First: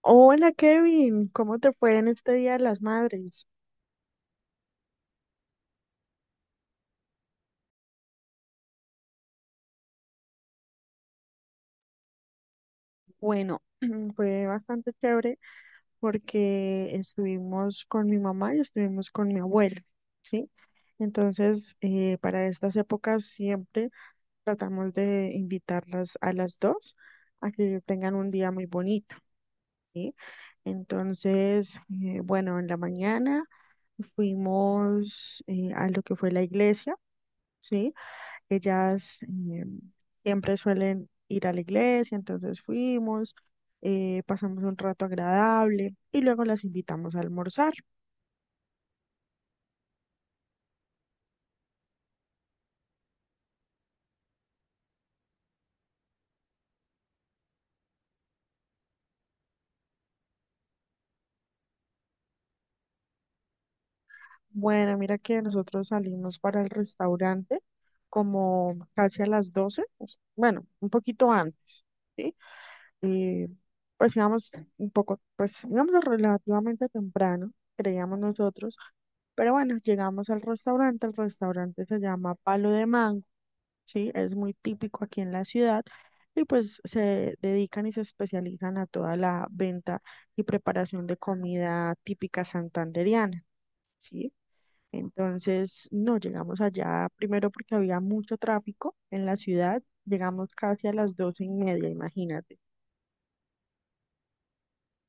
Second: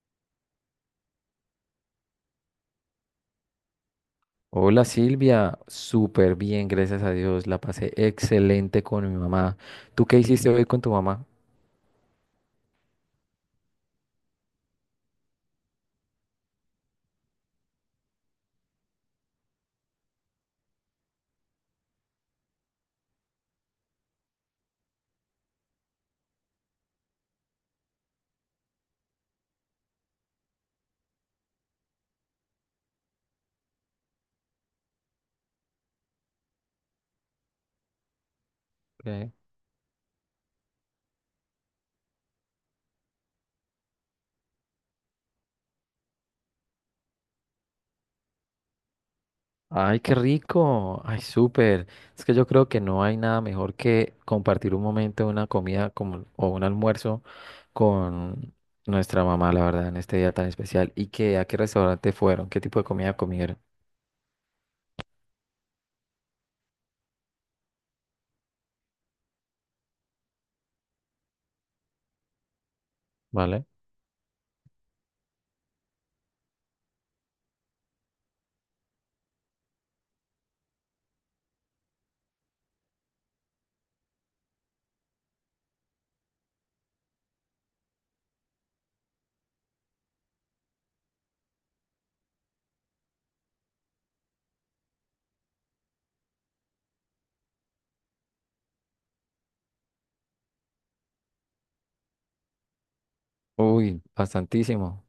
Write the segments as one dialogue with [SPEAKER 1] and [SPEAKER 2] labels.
[SPEAKER 1] Hola Kevin, ¿cómo te fue en este Día de las Madres?
[SPEAKER 2] Hola Silvia, súper bien, gracias a Dios. La pasé excelente con mi mamá. ¿Tú qué hiciste hoy con tu mamá?
[SPEAKER 1] Bueno, fue bastante chévere porque estuvimos con mi mamá y estuvimos con mi abuelo, ¿sí? Entonces, para estas épocas siempre tratamos de invitarlas a las dos a que tengan un día muy bonito, ¿sí? Entonces, bueno, en la mañana fuimos a lo que fue la iglesia. ¿Sí? Ellas
[SPEAKER 2] ¿Qué?
[SPEAKER 1] siempre suelen ir a la iglesia, entonces fuimos, pasamos un rato agradable y luego las invitamos a almorzar.
[SPEAKER 2] Ay, qué rico. Ay, súper. Es que yo creo que no hay nada mejor que compartir un momento, una comida como, o un almuerzo con nuestra mamá, la verdad, en este día tan especial. ¿Y qué, a qué restaurante fueron? ¿Qué tipo de comida comieron?
[SPEAKER 1] Bueno, mira que nosotros salimos para el restaurante como casi a las 12:00, pues bueno, un poquito antes, ¿sí? Eh,
[SPEAKER 2] ¿Vale?
[SPEAKER 1] pues íbamos pues íbamos relativamente temprano, creíamos nosotros, pero bueno, llegamos al restaurante. El restaurante se llama Palo de Mango. Sí, es muy típico aquí en la ciudad y pues se dedican y se especializan a toda la venta y preparación de comida típica santandereana, ¿sí? Entonces, no, llegamos allá primero porque había mucho tráfico en la ciudad, llegamos casi a las 12:30, imagínate.
[SPEAKER 2] Uy, bastantísimo.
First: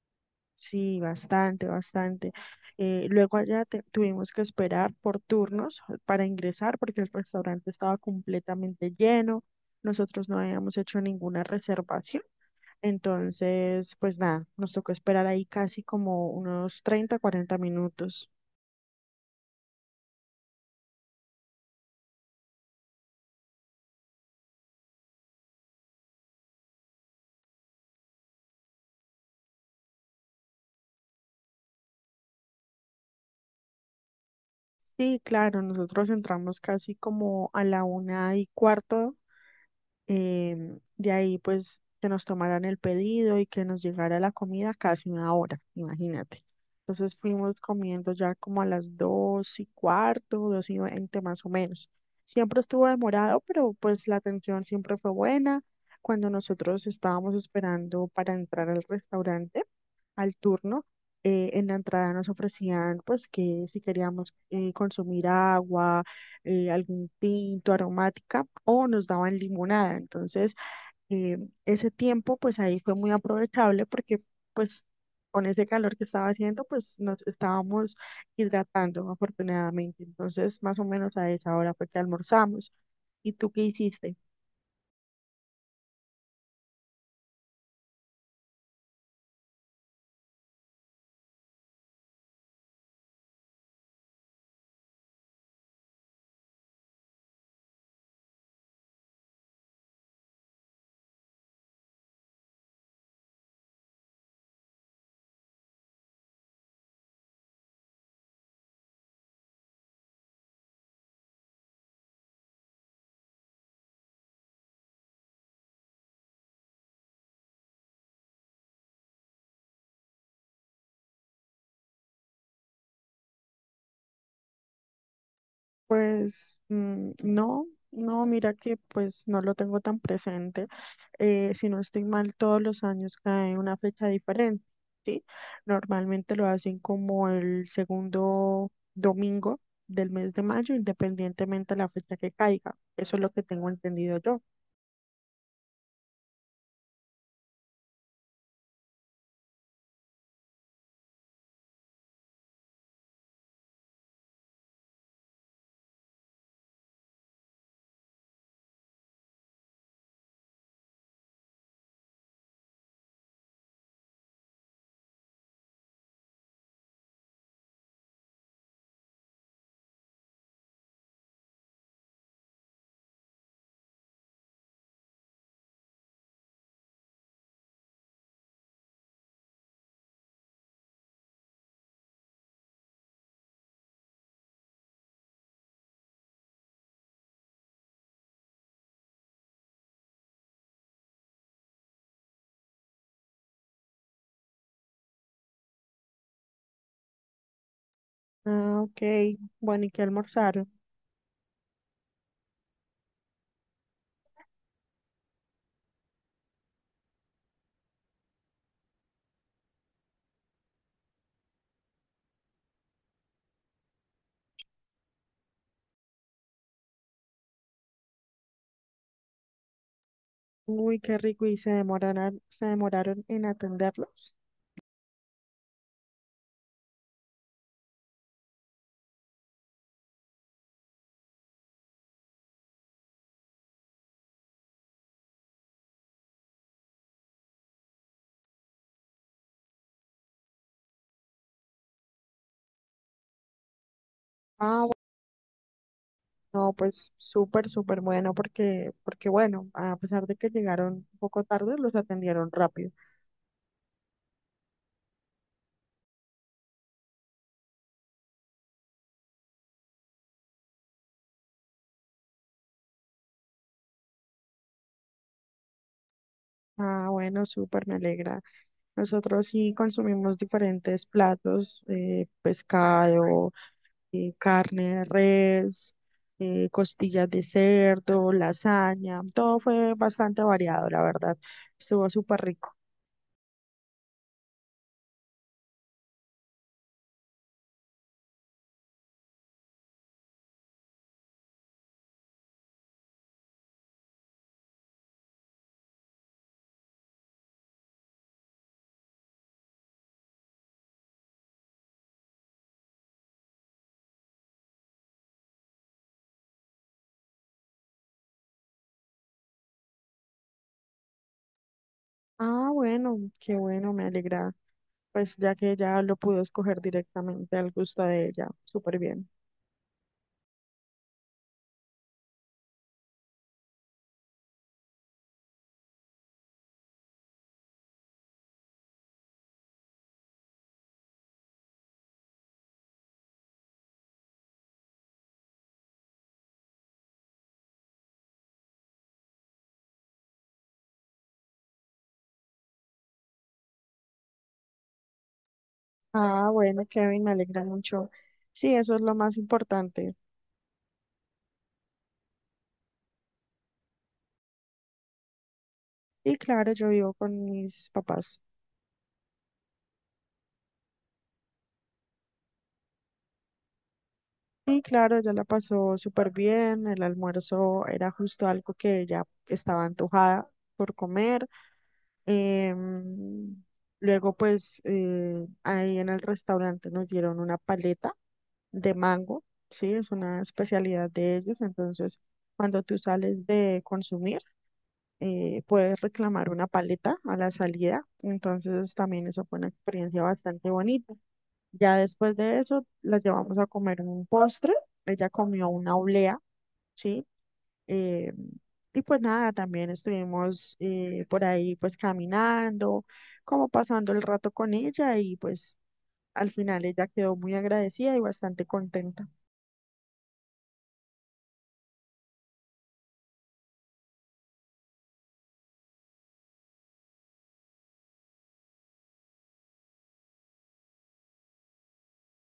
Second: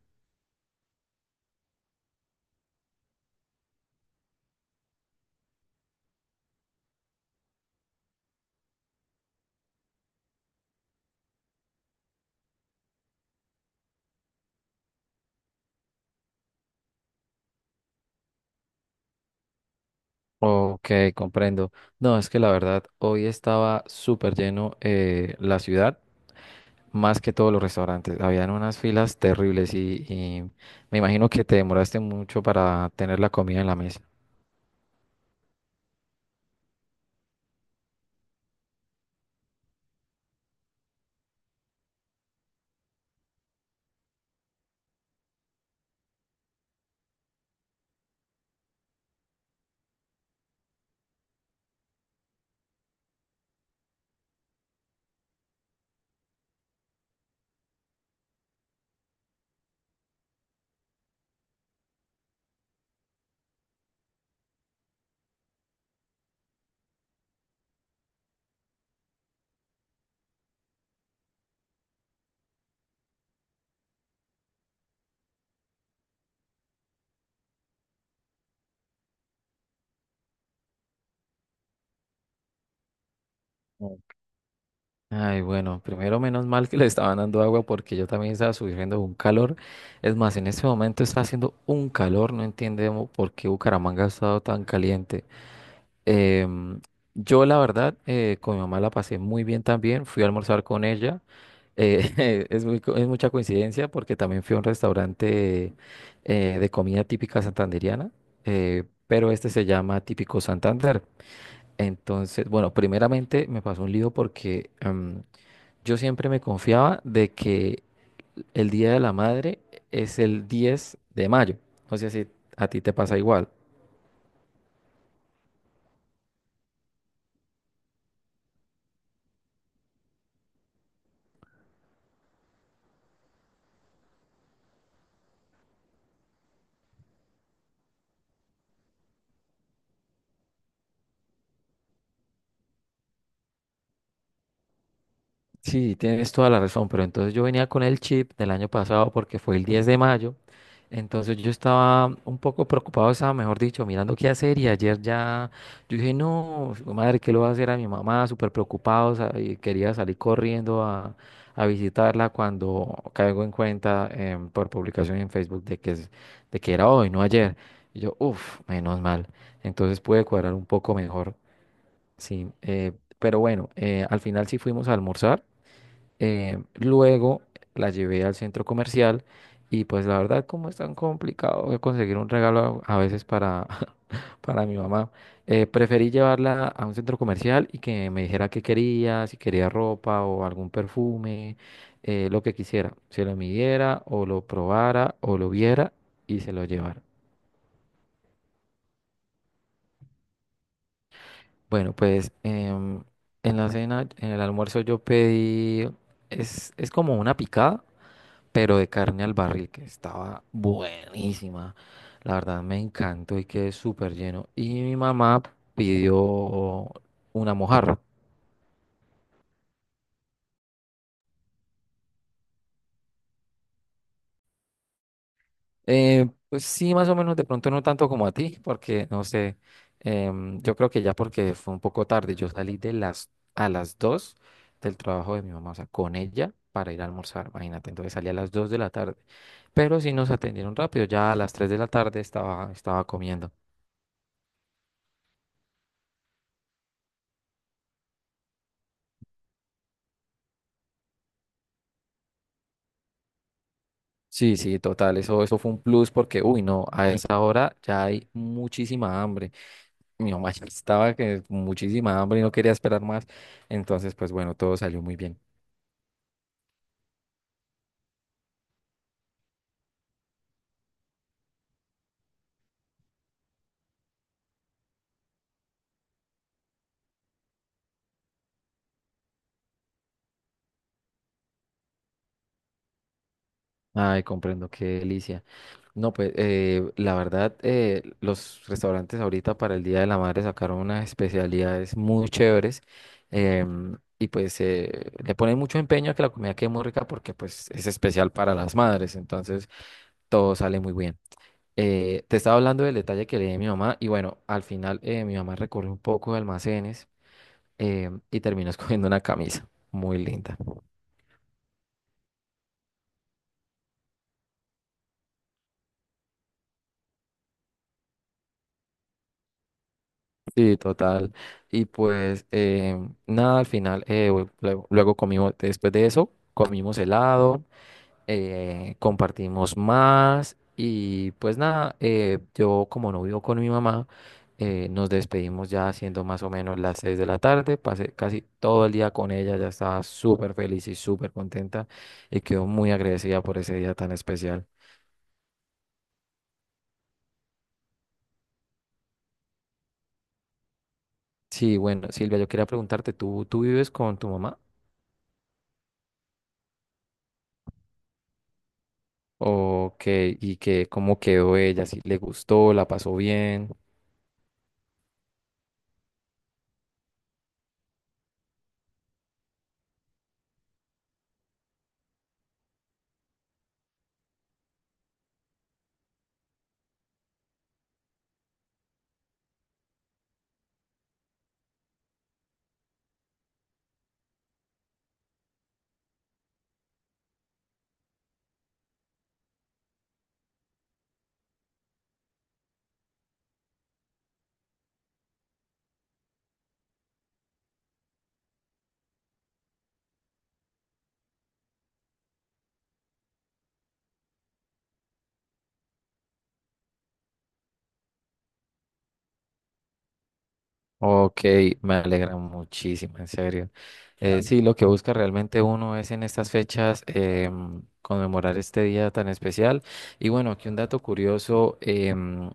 [SPEAKER 1] Sí, bastante, bastante. Luego allá tuvimos que esperar por turnos para ingresar porque el restaurante estaba completamente lleno. Nosotros no habíamos hecho ninguna reservación. Entonces, pues nada, nos tocó esperar ahí casi como unos 30-40 minutos.
[SPEAKER 2] Ok, comprendo. No, es que la verdad, hoy estaba súper lleno, la ciudad, más que todos los restaurantes. Habían unas filas terribles y me imagino que te demoraste mucho para tener la comida en la mesa.
[SPEAKER 1] Sí, claro, nosotros entramos casi como a la 1:15. De ahí, pues, que nos tomaran el pedido y que nos llegara la comida casi una hora, imagínate. Entonces fuimos comiendo ya como a las 2:15, 2:20, más o menos. Siempre estuvo demorado, pero pues la atención siempre fue buena. Cuando nosotros estábamos esperando para entrar al restaurante, al turno, en la entrada nos ofrecían pues que si queríamos consumir agua, algún tinto, aromática o nos daban limonada. Entonces, eh, ese tiempo pues ahí fue muy aprovechable porque pues con ese calor que estaba haciendo pues nos estábamos hidratando afortunadamente. Entonces, más o menos a esa hora fue que almorzamos. ¿Y tú qué
[SPEAKER 2] Mm.
[SPEAKER 1] hiciste?
[SPEAKER 2] Ay, bueno, primero menos mal que le estaban dando agua porque yo también estaba sufriendo un calor. Es más, en este momento está haciendo un calor, no entiendo por qué Bucaramanga ha estado tan caliente. Em, yo la verdad, con mi mamá la pasé muy bien también, fui a almorzar con ella. Es mucha coincidencia porque también fui a un restaurante de comida típica santandereana, pero este se llama Típico Santander. Entonces, bueno, primeramente me pasó un lío porque yo siempre me confiaba de que el Día de la Madre es el 10 de mayo. No sé si a ti te pasa igual.
[SPEAKER 1] Pues mm, no, no, mira que pues no lo tengo tan presente. Si no estoy mal, todos los años cae una fecha diferente, ¿sí? Normalmente lo hacen como el segundo domingo del mes de mayo, independientemente de la fecha que caiga. Eso es lo que tengo entendido yo.
[SPEAKER 2] Sí, tienes toda la razón, pero entonces yo venía con el chip del año pasado porque fue el 10 de mayo, entonces yo estaba un poco preocupado, estaba, mejor dicho, mirando qué hacer y ayer ya, yo dije, no, su madre, ¿qué le voy a hacer a mi mamá? Súper preocupado, y quería salir corriendo a visitarla cuando caigo en cuenta por publicación en Facebook de que, de que era hoy, no ayer. Y yo, uff, menos mal, entonces pude cuadrar un poco mejor, sí, pero bueno, al final sí fuimos a almorzar. Luego la llevé al centro comercial y pues la verdad como es tan complicado conseguir un regalo a veces para, para mi mamá, preferí llevarla a un centro comercial y que me dijera qué quería, si quería ropa o algún perfume, lo que quisiera, se lo midiera o lo probara o lo viera y se lo llevara.
[SPEAKER 1] Ah, ok. Bueno, ¿y qué almorzaron?
[SPEAKER 2] Bueno, pues en la cena, en el almuerzo yo pedí, es como una picada, pero de carne al barril, que estaba buenísima. La verdad me encantó y quedé súper lleno. Y mi mamá pidió una mojarra.
[SPEAKER 1] Uy, qué rico. ¿Y se demoraron en atenderlos?
[SPEAKER 2] Pues sí, más o menos, de pronto no tanto como a ti, porque no sé, yo creo que ya porque fue un poco tarde, yo salí de las, a las 2 del trabajo de mi mamá, o sea, con ella para ir a almorzar, imagínate, entonces salí a las 2 de la tarde, pero sí nos atendieron rápido, ya a las 3 de la tarde estaba comiendo.
[SPEAKER 1] Ah. No, pues súper, súper bueno porque, porque bueno, a pesar de que llegaron un poco tarde, los atendieron rápido.
[SPEAKER 2] Sí, sí, total, eso fue un plus porque, uy, no, a esa hora ya hay muchísima hambre. Mi mamá ya estaba que muchísima hambre y no quería esperar más. Entonces, pues bueno, todo salió muy bien.
[SPEAKER 1] Ah, bueno, súper, me alegra. Nosotros sí consumimos diferentes platos, pescado, carne de res, costillas de cerdo, lasaña, todo fue bastante variado, la verdad. Estuvo súper rico.
[SPEAKER 2] Ay, comprendo, qué delicia. No, pues la verdad, los restaurantes ahorita para el Día de la Madre sacaron unas especialidades muy chéveres y pues le ponen mucho empeño a que la comida quede muy rica porque pues es especial para las madres, entonces todo sale muy bien. Te estaba hablando del detalle que le di a mi mamá y bueno, al final mi mamá recorrió un poco de almacenes y terminó escogiendo una camisa muy linda.
[SPEAKER 1] Ah, bueno, qué bueno, me alegra. Pues ya que ya lo pudo escoger directamente al gusto de ella, súper bien.
[SPEAKER 2] Sí, total. Y pues nada, al final, luego comimos, después de eso, comimos helado. Compartimos más y pues nada, yo como no vivo con mi mamá, nos despedimos ya siendo más o menos las 6 de la tarde, pasé casi todo el día con ella, ya estaba súper feliz y súper contenta y quedó muy agradecida por ese día tan especial.
[SPEAKER 1] Ah, bueno, Kevin, me alegra mucho. Sí, eso es lo más importante.
[SPEAKER 2] Sí, bueno, Silvia, yo quería preguntarte, ¿tú vives con tu mamá?
[SPEAKER 1] Y claro, yo vivo con mis papás.
[SPEAKER 2] ¿O qué? ¿Y qué, cómo quedó ella? ¿Si le gustó? ¿La pasó bien?
[SPEAKER 1] Y claro, ella la pasó súper bien. El almuerzo era justo algo que ella estaba antojada por comer. Em, luego, pues, ahí en el restaurante nos dieron una paleta de mango, ¿sí? Es una especialidad de ellos. Entonces, cuando tú sales de consumir, puedes reclamar una paleta a la salida, entonces también eso fue una experiencia bastante bonita. Ya después de eso, la llevamos a comer un postre, ella comió una oblea, ¿sí? Eh, y pues nada, también estuvimos por ahí pues caminando, como pasando el rato con ella y pues al final ella quedó muy agradecida y bastante contenta.
[SPEAKER 2] Ok, me alegra muchísimo, en serio. Claro. Sí, lo que busca realmente uno es en estas fechas conmemorar este día tan especial. Y bueno, aquí un dato curioso.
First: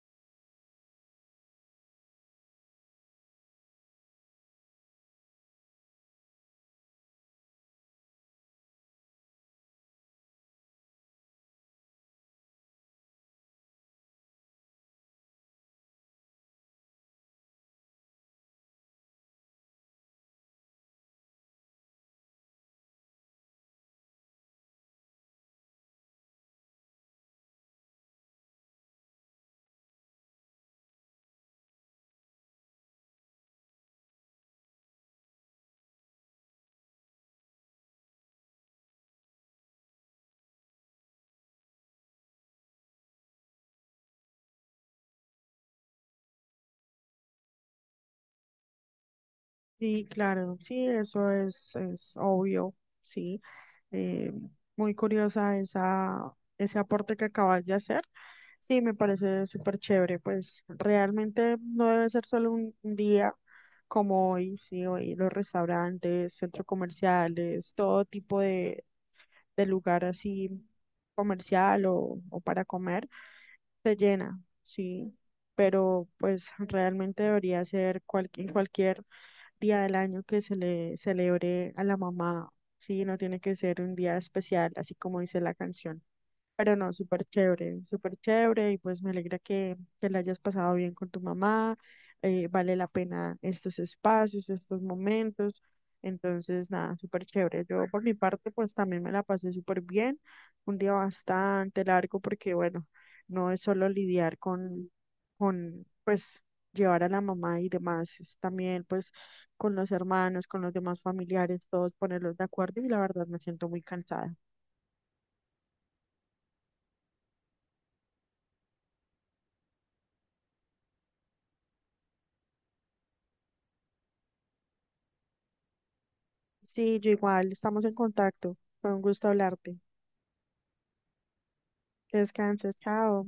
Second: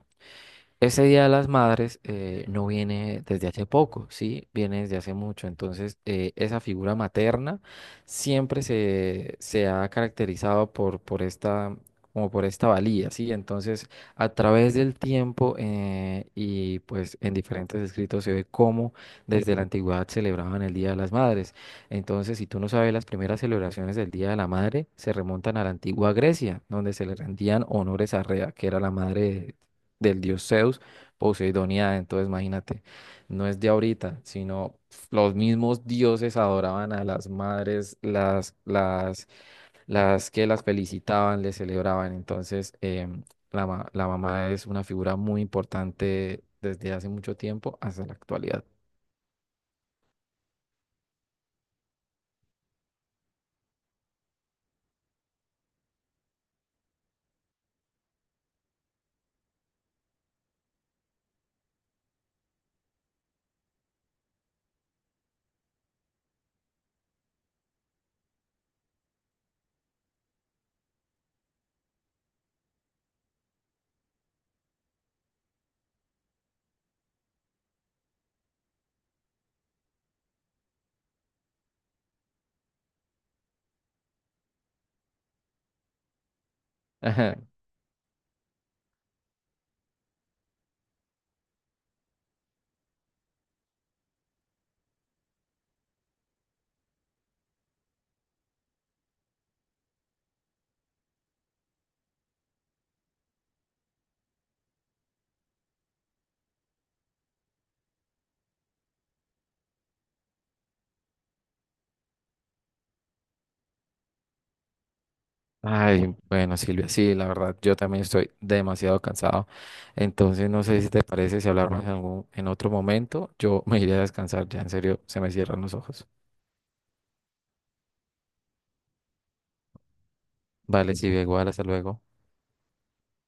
[SPEAKER 2] Ese Día de las Madres, no viene desde hace poco, sí, viene desde hace mucho. Entonces, esa figura materna siempre se ha caracterizado por esta, como por esta valía, sí. Entonces, a través del tiempo, y pues en diferentes escritos se ve cómo desde la antigüedad celebraban el Día de las Madres. Entonces, si tú no sabes, las primeras celebraciones del Día de la Madre se remontan a la antigua Grecia, donde se le rendían honores a Rea, que era la madre del dios Zeus, Poseidonía. Entonces, imagínate, no es de ahorita, sino los mismos dioses adoraban a las madres, las que las felicitaban, les celebraban. Entonces, la mamá es una figura muy importante desde hace mucho tiempo hasta la actualidad.
[SPEAKER 1] Sí, claro, sí, eso es obvio, sí. Eh, muy curiosa esa, ese aporte que acabas de hacer. Sí, me parece súper chévere, pues realmente no debe ser solo un día como hoy, sí, hoy los restaurantes, centros comerciales, todo tipo de lugar así comercial o para comer, se llena, sí, pero pues realmente debería ser en cualquier día del año que se le celebre a la mamá, sí, no tiene que ser un día especial, así como dice la canción. Pero no, súper
[SPEAKER 2] Ajá.
[SPEAKER 1] chévere, súper chévere, y pues me alegra que te la hayas pasado bien con tu mamá. Eh, vale la pena estos espacios, estos momentos. Entonces, nada, súper chévere. Yo por mi parte, pues también me la pasé súper bien. Un día bastante largo porque, bueno, no es solo lidiar con, pues, llevar a la mamá y demás, es también, pues, con los hermanos, con los demás familiares, todos ponerlos de acuerdo y la verdad me siento muy cansada.
[SPEAKER 2] Ay, bueno, Silvia, sí, la verdad, yo también estoy demasiado cansado. Entonces, no sé si te parece si hablamos en en otro momento. Yo me iré a descansar, ya en serio, se me cierran los ojos.
[SPEAKER 1] Sí, yo igual, estamos en contacto. Fue un gusto hablarte.
[SPEAKER 2] Vale, sí, igual, hasta luego.
[SPEAKER 1] Que descanses, chao.